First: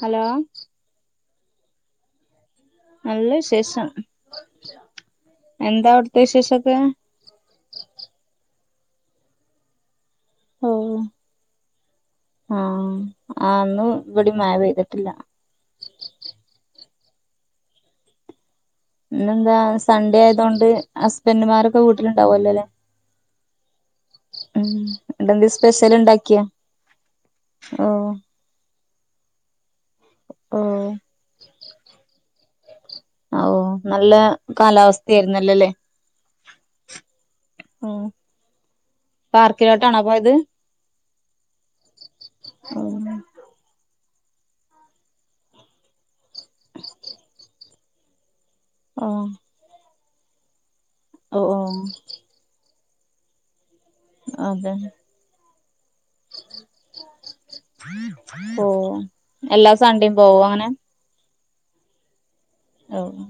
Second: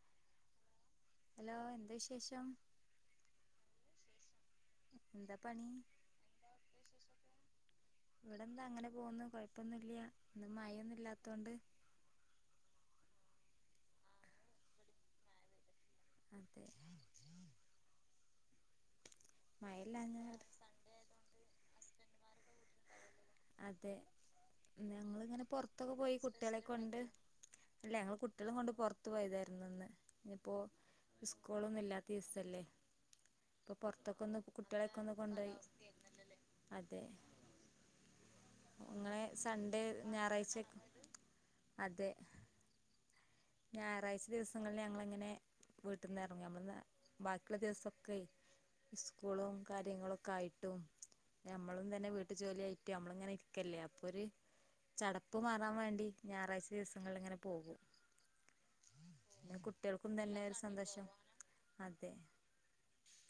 Hello hello എന്ത വിശേഷം നല്ല വിശേഷം എന്താ പണി എന്താ അവ്ട്ത്തെ വിശേഷൊക്കെ ഇവിടെന്താ അങ്ങനെ പോകുന്നു കുഴപ്പൊന്നുയില്യ ഇന്ന് ഓ മഴയൊന്നും ഇല്ലാത്തോണ്ട് ആഹ് ആന്ന് ഇവിടി മഴ പെയ്തിട്ടില്ല അതെ ഇന്നെന്താ സൺഡേ മഴയില്ലാഞ്ഞാ ആയതൊണ്ട് ഹസ്ബൻഡുമാരൊക്കെ വീട്ടിലുണ്ടാവുല്ലേലെ അതെ ഞങ്ങിളിങ്ങനെ ഇന്നെന്തേ പുറത്തക്കേ സ്പെഷ്യൽ പോയി ഇണ്ടാക്കിയോ കുട്ട്യാളെ കൊണ്ട് അല്ല ഓഹ് ഞങ്ങള് കുട്ട് കുട്ട്യാളി കൊണ്ട് പൊർത്ത് പോയതായ്രുന്നു ഇന്ന് ഇന്നുപ്പോ ഓഹ് സ്കൂളൊന്നും ഇല്ലാത്ത ദിവസല്ലേ ഓ ഇപ്പൊ നല്ല പൊറത്തൊക്കെഒന്ന് കുട്ട്യാളെ ഒക്കെന്ന് കൊണ്ടോയി കാലാവസ്ഥയായിരുന്നല്ലോല്ലേ അതെ ഓഹ് ഇങ്ങളെ സൺഡേ ഞായറാഴ്ച ഒക്കെ അതെ [unintelligible] ഞായറാഴ്ച ദിവസങ്ങളില് ഞങ്ങളങ്ങനെ വീട്ടിന്ന് എറങ്ങും നമ്മള് ന്ന ബാക്കിള്ള ദിവസൊക്കെയ് സ്കൂളും കാര്യങ്ങളൊക്കെ ആയിട്ടും ഓ ഓ ഞമ്മളും തന്നെ വീട്ടു ജോലിആയിറ്റ് അമ്മളങ്ങനെ ഇരിക്ക ഇരിക്കല്ലേ അപ്പൊ ഒരു അതെ ചടപ്പ് മാറാൻ വേണ്ടി ഞായറാഴ്ച ദിവസങ്ങൾല് ഇങ്ങനെ പോകും ഓഹ് പിന്നെ എല്ലാ കുട്ടികൾക്കും സണ്ടിം പോവോ തന്നെ ഒരു അങ്ങനെ സന്തോഷം അതെ ഓഹ്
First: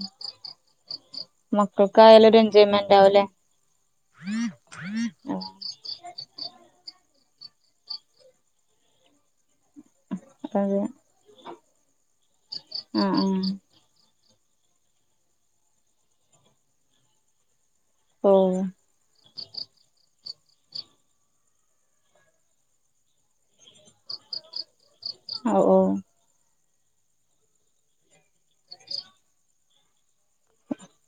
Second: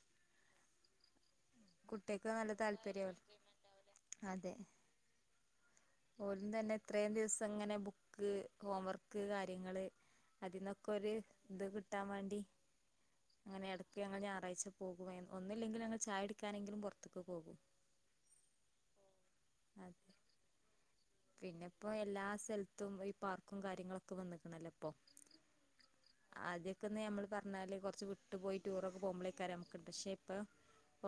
കുട്ടികൾക്ക് മക്കൾക്കായാലൊരു നല്ല എൻജോയ്മെന്റ് താല്പര്യവും ആവുല്ലെ അതെ ഓലും തന്നെ ഇത്രയും ദിവസങ്ങനെ ബുക്ക് കോവർക്ക് കാര്യങ്ങള് അതെ അതിനന്നൊക്കൊരു ഇത് കിട്ടാൻ വെണ്ടി ആഹ് ആഹ് അങ്ങനെ എട്ക്ക് ക്ക് ഞങ്ങൾ ഞായറാഴ്ച പോകും. എ ഒന്നില്ലെങ്കിൽ ഞങ്ങൾ ചായുടിക്കാനെങ്കിലും പൊറ്ത്ത്ക്ക് പോകും. ഓഹ് അ പിന്നെപ്പം എല്ലാ സെല്ത്തും ഈ പാർക്കും കാര്യങ്ങളൊക്കെ വന്ന്ക്കണല്ലൊപ്പം. ഒ ഓഹ് ആദ്യൊക്കെന്ന് നമ്മള് പറഞ്ഞാല് കൊറ്ച്ച് വിട്ട് പോയി ടൂറൊക്കെ പോകുമ്പളയ്ക്കാര നമുക്ക്ട്ട. പക്ഷെ ഇപ്പം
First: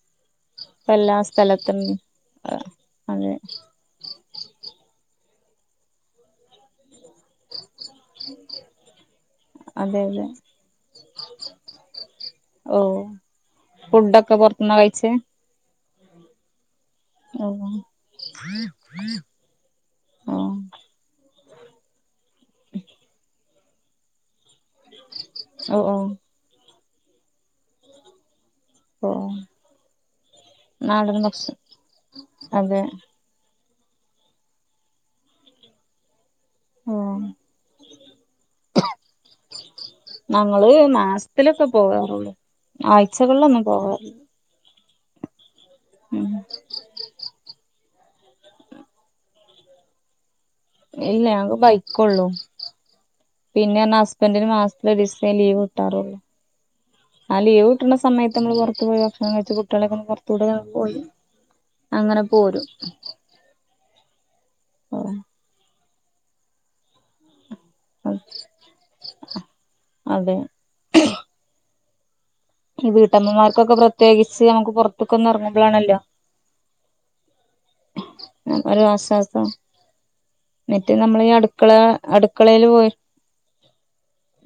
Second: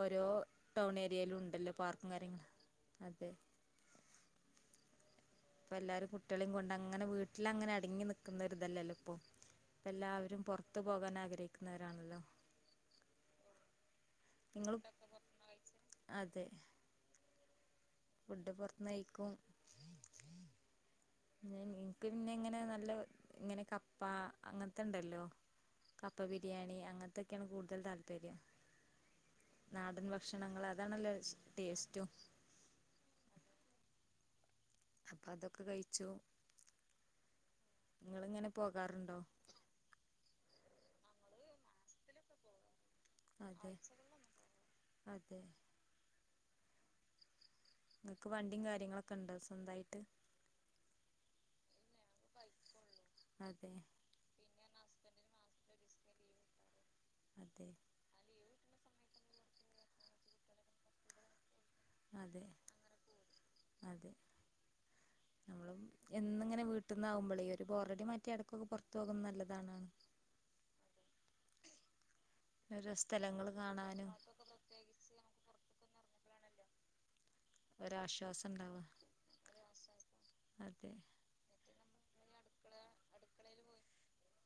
ഓരോ ഇപ്പ എല്ലാ ടൗണേരിയയിലുണ്ടല്ലോ സ്ഥലത്തും പാർക്കു കാര്യങ്ങള് അതെ അതെ. ഇപ്പല്ലാരു കുട്ട്യെളിം കൊണ്ടങ്ങനെ വീട്ടിലങ്ങനെ അടങ്ങിനിക്കുന്ന ഒരിതല്ലല്ലൊ ഇപ്പം. അതെ അതെ ഇപ്പെല്ലാവരും പൊറ്ത്തു പോകാൻ ആഗ്രഹിക്കുന്നവരാണല്ലൊ. ഓഹ് ഫുഡൊക്കെ പൊറ്ത്ത്ന്ന നിങ്ങളും കഴിച്ചെ? അതെ. ഓഹ് ഫുഡ് പൊറ്ത്ത്ന്ന് കയിക്കും. ഓ ഞാൻ ഇൻക്ക് പിന്നെ ഇങ്ങനെ നല്ലെ ഹ് ഇങ്ങനെ കപ്പ അങ്ങ ത്ത്ണ്ടല്ലോ ഓ ഓ കപ്പ ബിരിയാണി അങ്ങൻത്തൊക്കേണ് കൂടുതൽ താല്പര്യം. ഓ നാടൻ ഭക്ഷണങ്ങൾ അതാണല്ലൊ നാടൻ ഭക്ഷണം ടേസ്റ്റും. അതെ. അപ്പ അതൊക്കെ കഴിച്ചു. ഓ ഇങ്ങള് ഇങ്ങനെ പോകാറുണ്ടോ? ഞങ്ങള് മാസത്തിലൊക്കെ പോവാറൊള്ളു. ആ അതെ അതെ ഉം ഇങ്ങക്ക് വണ്ടിം കാര്യങ്ങളൊക്ക്ണ്ടോ സ്വന്തായിട്ട്? ഇല്ല ഞങ്ങ്ക്ക് ബൈക്കൊള്ളു. അതെ പിന്നേർന്ന അസ് ബൻ്റിന് മാസ്ത്തിലൊരീസെ ലീവ് കിട്ടാറൊള്ളൂ. ആ അതെ ലീവ് കിട്ട്ണ സ് സമയത്ത് നമ്മൾ പൊറത്ത് പോയി ഭക്ഷണം കഴിച്ച് കുട്ട്യാളെക്കൊന്ന് പൊറ്ത്തൂടെ നടന്ന് പോയി. അങ്ങനെ അതെ പോരും അതെ നമ്മളും എന്നും ഇങ്ങനെ വീട്ടീന്നാവുമ്പളേ ഒരു ബോററെടി മാറ്റി എട്ക്കൊക്കെ പൊറ്ത്തോകുന്നല്ലതാണാണും. അതെ. ഈ ഓരോ സ്ഥലങ്ങൾ വീട്ടമ്മമാർക്കൊക്കെ കാണാനും പ്രത്യേകിച്ച് നമുക്ക് പൊറ്ത്ത് ക്കൊന്നറങ്ങുമ്പളാണല്ലൊ. ഒരാശ്വാസം ഉണ്ടാവുക ഒരാസ്വാസം അതെ മറ്റേ നമ്മളീ അടുക്കള അടു ക്കളേല് പോയി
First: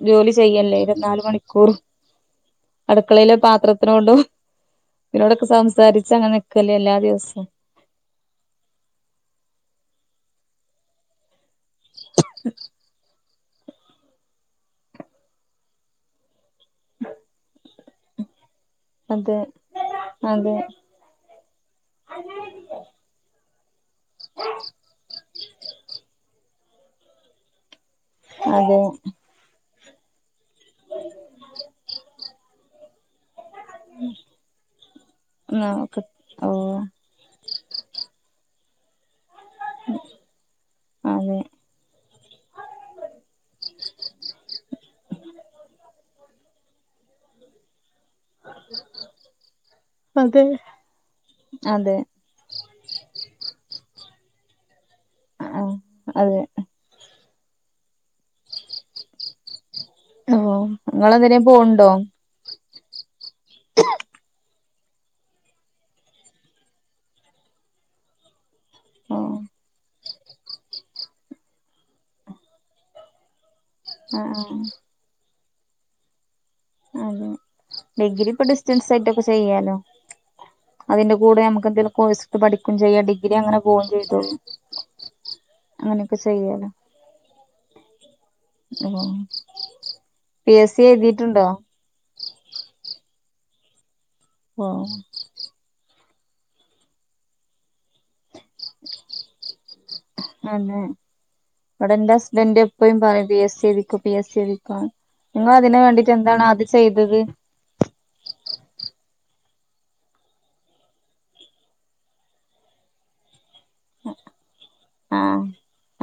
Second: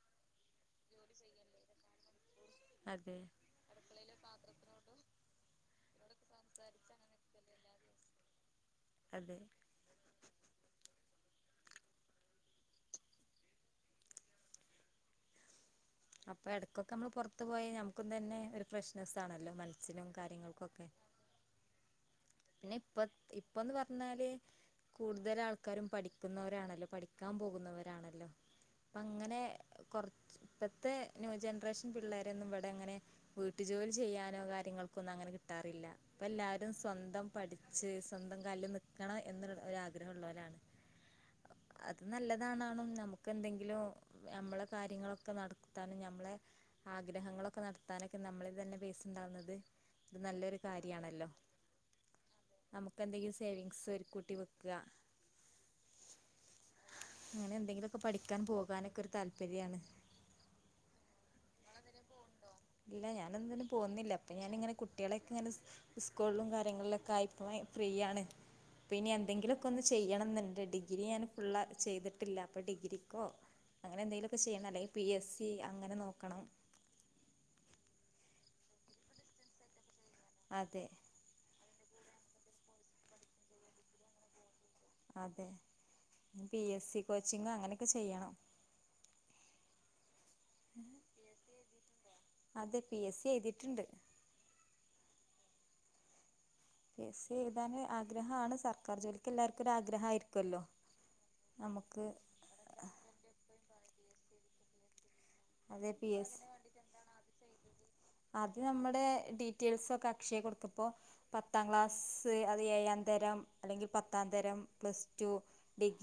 ജോലി ചെയ്യല്ലെ ഇര്ത്ത്ന്നാല് മണിക്കൂറും. അതെ അടുക്കളേലെ പാത്രത്തിനോടും ഇതിനോടൊക്കെ സംസാരിച്ചങ്ങനെ നിക്കല്ലെ എല്ലാ ദിവസം. അതെ. അപ്പെ എട്ക്കൊക്കമ്മൾ പൊറ്ത്തു പോയ നമുക്കും തന്നെ ഒരു അതെ ഫ്രഷ്നസ്സാണല്ലോ മനസ്സിനും അതെ കാര്യങ്ങൾക്കൊക്കെ. പിന്നെപ്പത് ഇപ്പന്ന് പറ്ഞ്ഞാല് കൂടുതല് ആൾക്കാരും പഠിക്കുന്നവരാണല്ലൊ പഠിക്കാൻ പോകുന്നവരാണ ല്ലോ അതെ ഇപ്പങ്ങനെ കൊറ്ച്ച് ഇപ്പത്തെ ന്യൂ ജനറേഷൻ പിള്ളേരെന്നും പ ഇപ്പെങ്ങനെ വീട്ടുജോലി ചെയ്യാനോ കാര്യങ്ങൾക്കൊന്നു അങ്ങനെ കിട്ടാറില്ല. ഓക്കെ ഓ ഇപ്പെല്ലാരു സ്വൻ പഠിച്ച് സ്വന്തം കാൽല് നിക്കണം എന്നുൾ ഒരാഗ്രഹള്ളോലാണ്. അതെ അത് നല്ലതാണാണും നമുക്കെന്തെങ്കിലു നമ്മളെ കാര്യങ്ങളൊക്കെ നടത്താനും ഞമ്ളെ ആഗ്രഹങ്ങളൊക്കെ നടത്താനൊക്കെ നമ്ളീ തന്നെ പെയ്സുണ്ടാവ്ണത് ഇത് അതെ നല്ലൊരു കാര്യാണല്ലോ. അതെ നമുക്കെന്തെങ്കിലു സേവിങ്സ് ഒരു കൂട്ടി വെക്ക ആഹ് ആ അതെ. അങ്ങനെന്തെങ്കിലൊക്കെ പഠിക്കാൻ പോകാനൊക്കൊരു താൽ പര്യാണ് ഓ നിങ്ങളെന്തിനേം പോണുണ്ടോ ഇങ്ങളെന്തിനേ പോവ്ണ്ടോ? ഇല്ല ഞാ നൊന്നിനും പോകുന്നില്ല അപ്പ ഞാനിങ്ങനെ കുട്ടിയളേയൊക്കെങ്ങനെ സ്കൂളിലും കാര്യങ്ങളിലൊക്കെ ളിലൊക്കെ ആയപ്പോളെ ഫ്രീയാണ് പിന്നെ ഓ എന്തെങ്കിലൊക്കെ ഒന്ന് ചെ ചെയ്യണംന്ന്ണ്ട് ഡിഗ്രി ഞാൻ ഫുള്ള് ചെയ്തിട്ടില്ല അപ്പോ ഡിഗ്രിക്കോ അങ്ങനെ ആ എന്തെങ്കിലൊക്കെ ആ ചെയ്യണം അല്ലെങ്കിൽ പി എസ് സി അങ്ങനെ നോക്കണം അതെ ഡിഗ്രിപ്പൊ ഡിസ്റ്റൻസായിട്ടൊക്കെ ചെയ്യാലോ അതെ അതിന്റെ കൂ ടെ നമ്മക്ക് എന്തേലും കോഴ്സ്ട്ത്ത് പഠിക്കും ചെയ്യാം ഡിഗ്രി അങ്ങനെ പോകും ചെയ്തോളും അതെ അങ്ങനെയൊക്കെ പിന്നെ പി ചെയ്യാലോ എസ് സി കോച്ചിംഗ് അങ്ങനെക്കെ ചെയ്യണം ആഹ് പി. എസ്. സി എഴുതിയിട്ടുണ്ടോ? അതെ പി എസ് സി എഴ്തിട്ട്ണ്ട് ഓഹ് പി. എസ്. സി എഴുതാന് ആഗ്രഹാണ് സർക്കാർ ജോലി ക്ക് എല്ലാർക്കും ഒരാഗ്രഹായിരിക്കുവല്ലോ അതെ ഇവിടെ നമക്ക് എന്റെ ഹസ്ബൻഡ് എപ്പഴും പറയും പി എസ് സി എഴ്തിക്കോ പി എസ് സി എഴ്തിക്കോന്ന് ഇങ്ങള് അതിന് അതെ പി വേണ്ടിട്ട് എസ് എന്താണ് ആദ്യം ചെയ്തത്? അത് നമ്മടെ ഡീറ്റെയിൽസൊക്കെ അക്ഷയി കൊട്ക്ക ഇപ്പൊ പത്താം ക്ലാസ്സ് അല്ലേൽ ഏയാം തരം അല്ലെങ്കി പത്താം തരം പ്ലസ് ടു, ആഹ്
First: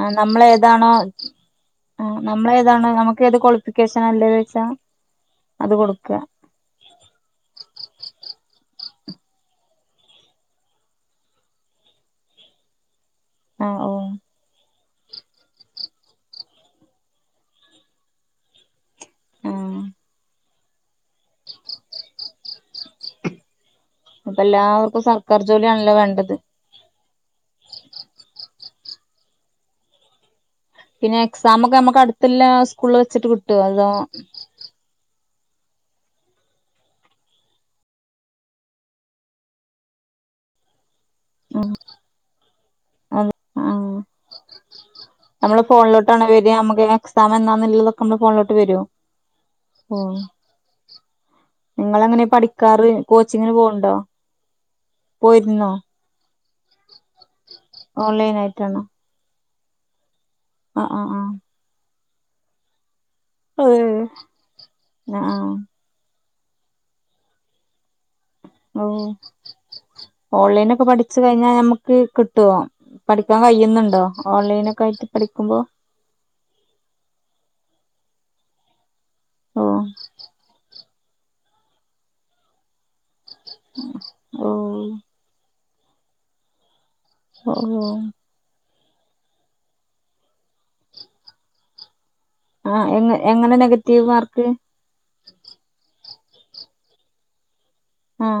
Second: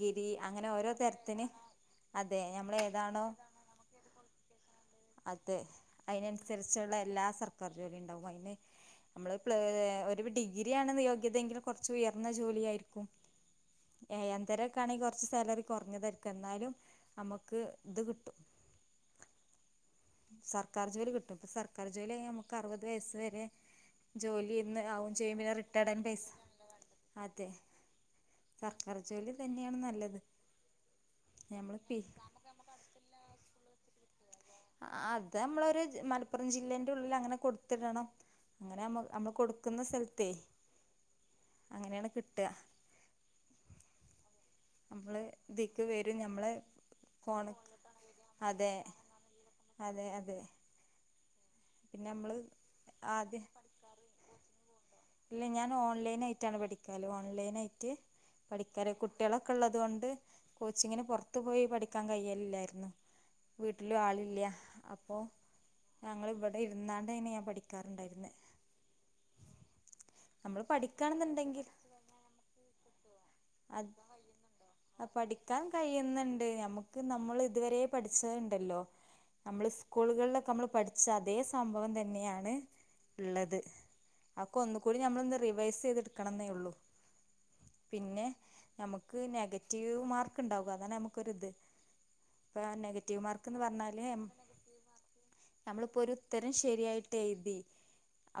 ആഹ് അങ്ങനെ നമ്മളേതാണോ ഓരോ തരത്തിന് അതെ ഞമ്മള് ഏതാണോ എജ്യൂക്കേഷനാ ഇല്ലേ വെച്ചാ അതെ അത് കൊടുക്കുക അയിനനുസരിച്ചുള്ള എല്ലാ സർക്കാർ ജോലിയ്ണ്ടാവും അയിന് നമ്മള് പ്ല ഒരു ഡിഗ്രിയാണ് യോഗ്യതയെങ്കിലി കൊറച്ച് ഉയർന്ന ജോലിയായിരിക്കും ആഹ് ഓ ഏഴാം തരൊക്കാണെങ്കി കൊറച്ച് സാലറി കുറഞ്ഞതായിരിക്കും ഇന്നാലും നമ്മക്ക് ഇത് കിട്ടും ആഹ് സർക്കാർ ജോലി കിട്ടും സർക്കാർ ജോലിയായ നമുക്ക് അറുപത് വയസ് വരെ ഇപ്പൊ ജോലി ഒന്ന് എല്ലാവർക്കും ആവും ചെയ്യും സർക്കാർ പിന്നെ റിട്ടേർഡ് ജോലിയാണല്ലോ ആൻ പൈസ വേണ്ടത് നല്ലതല്ലേ അതെ സർക്കർ ജോലി തന്നെയാണ് നല്ലത് പിന്നെ ഞമ്മൾ എക്സാമൊക്കെ പി ഞമ്മക്ക് അടുത്ത്ല്ലെ സ്കൂളില് വെച്ചിട്ട് കിട്ടുവോ? അതോ? ആഹ് അത് ഞമ്മളൊരു മലപ്പുറം ജില്ലന്റെ ഉള്ളിലങ്ങനെ കൊടുത്തിടണം അങ്ങനെ ഞമ്മ ഞമ്മള് കൊടുക്കുന്ന സ്ഥലത്തേ അങ്ങനെയാണ് കിട്ട [inaudible] നമ്മളെ ഫോണിലോട്ടാണോ വരാ നമ്മളെ നമുക്ക് ഫോണ് എക്സാമെന്നാന്നുള്ളതൊക്കെ നമ്മളെ ഫോണിലോട്ട് അതെ വരോ? അതെ അതെ പിന്നെ ഇങ്ങളെങ്ങനെ നമ്മള് പഠിക്കാറ് ആദ്യം കോച്ചിങ്ങിന് പോണുണ്ടോ? ഇല്ല ഞാൻ ഓൺലൈനായിട്ടാണ് പഠിക്കല് ഓൺലൈനായിട്ട് ഓൺലൈൻ ആയിട്ടാണോ പഠിക്കല് കുട്ടി കുട്ടിയളൊക്കെ ഇള്ളത് കൊണ്ട് ആഹ് കോച്ചിങ്ങിന് ആഹ് പൊറത്ത് ആഹ് പോയി പഠിക്കാൻ കഴിയലില്ലായിരുന്നു വീട്ടിലും ഏഹ് ആളില്ല അപ്പൊ ആഹ് ഞങ്ങളിവിടെ ഇരുന്നാണ്ടേനി ഞാൻ പഠിക്കാറുണ്ടായിരുന്നെ ഓഹ് നമ്മള് ഓൺലൈനൊക്കെ പഠിച്ച് കഴിഞ്ഞാൽ പഠിക്കാണെന്നുണ്ടെങ്കിൽ ഞമ്മക്ക് കിട്ടോ? പഠിക്കാൻ കയ്യ്ന്നുണ്ടോ? ഓൺലൈനൊക്കെ ആയിട്ട് പഠിക്കുമ്പോ കഴ്യ്ന്ന്ണ്ട് ഞമ്മക്ക് നമ്മള് ഇതുവരെ പഠിച്ചത്ണ്ടല്ലോ നമ്മള് ഓഹ് സ്കൂളുകൾലൊക്കെ നമ്മള് പഠിച്ച അതേ സംഭവം തന്നെയാണ് ഇള്ളത് ഒക്കെ ഓഹ് ഒന്നുകൂടി ഞമ്മളൊന്ന് റിവേഴ്സ് ചെയ്ത് ഇട്ക്കണെന്നേ ഒള്ളൂ ഓഹ് പിന്നെ ഞമ്മക്ക് നെഗറ്റീവ് മാർക്ക്ണ്ടാവും അതാ ഞമ്മക്കൊരിത് ഇപ്പൊ ആഹ് എങ്ങ നെഗറ്റീവ് മാർക്ക് എങ്ങനെ എന്ന് നെഗറ്റീവ് പറഞ്ഞാല് മാർക്ക് നമ്മളിപ്പൊരുത്തരം ശരിയായിട്ട് എഴുതി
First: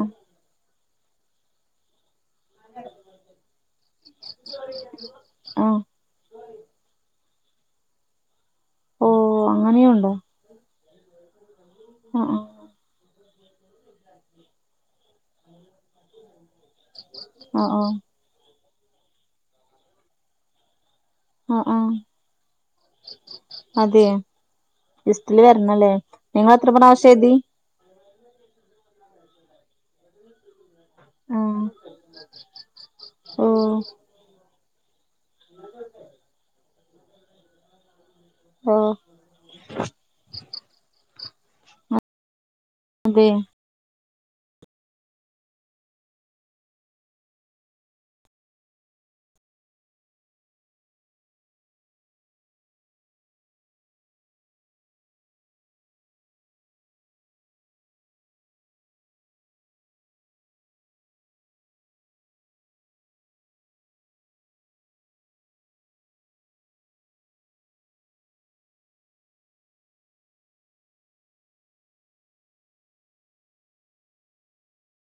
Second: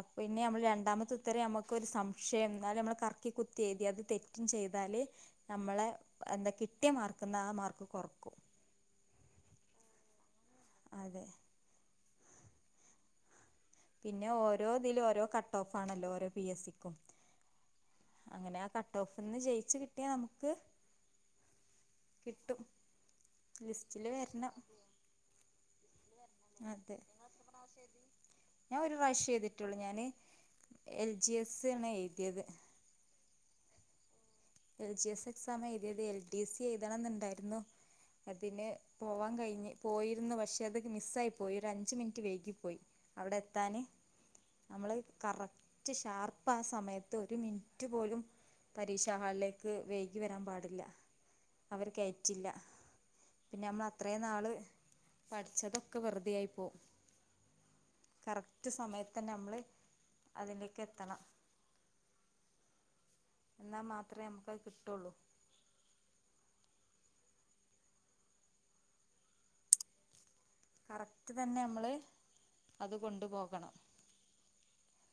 അപ്പ പിന്നെ നമ്മൾ രണ്ടാമത്തെ ഉത്തരം ഞമ്മക്കൊരു സംശയം എന്നാലും ഞമ്മള് കറക്കി കുത്തി എഴുതി അത് തെറ്റും ചെയ്താല് ആഹ് ഞമ്മളെ- എന്താ കിട്ടിയ മാർക്കീന്ന് ആ മാർക്ക് കൊറക്കും ഓഹ് അങ്ങനെയുണ്ടോ അതെ ആഹ് ആഹ് പിന്നെ ഓരോതിലും ഓരോ കട്ടോഫാണല്ലോ ഓരോ പി എസിക്കും ആ ആ അങ്ങനെ ആ കട്ടോഓഫ്ന്ന് ജയ്ച്ച് കിട്ടിയാ നമുക്ക് ആ ആ കിട്ടും അതെ ലിസ്റ്റില് വെരണം ലിസ്റ്റില് വരണല്ലേ നിങ്ങ എത്ര പ്രാവശ്യം എഴുതി നാല് ഞാൻ ഒരു പ്രാശ്രേ എഴതിട്ടൊള്ളൂ ഞാന് എൽ ജി എസാണ് എഴുതിയത് ഓഹ് എൽ ജി സ് എക്സാമായെഴുതിയത് എൽ ഡി സി എഴുതണംന്നുണ്ടാരുന്നു അതിന് ഓ പോവാൻ കഴിഞ്ഞ് പോയിരുന്നു പക്ഷേ അത് മിസ്സായിപ്പോയി ഒരു അഞ്ച് മിനിറ്റ് വൈകിപ്പോയി അതെ അവിടെത്താന് നമ്മള് കറക്റ്റ് ഷാർപ്പാ സമയത്ത് ഒരു മിനിറ്റ് പോലും പരീക്ഷ- ഹാളിലേക്ക് വൈകി വരാൻ പാടില്ല അവര് കേറ്റില്ലാ പിന്നെ അമ്മള് അത്രേ നാള് പഠിച്ചതൊക്കെ വെറുതെയായി പോവും കറക്റ്റ് സമയത്തന്നെ അമ്മള് അതിലേക്ക് എത്തണം എന്നാ മാത്രേ അമ്മുക്കത് കിട്ടുള്ളൂ കറക്റ്റ് തന്നെ അമ്മള് അത് കൊണ്ട്പോകണം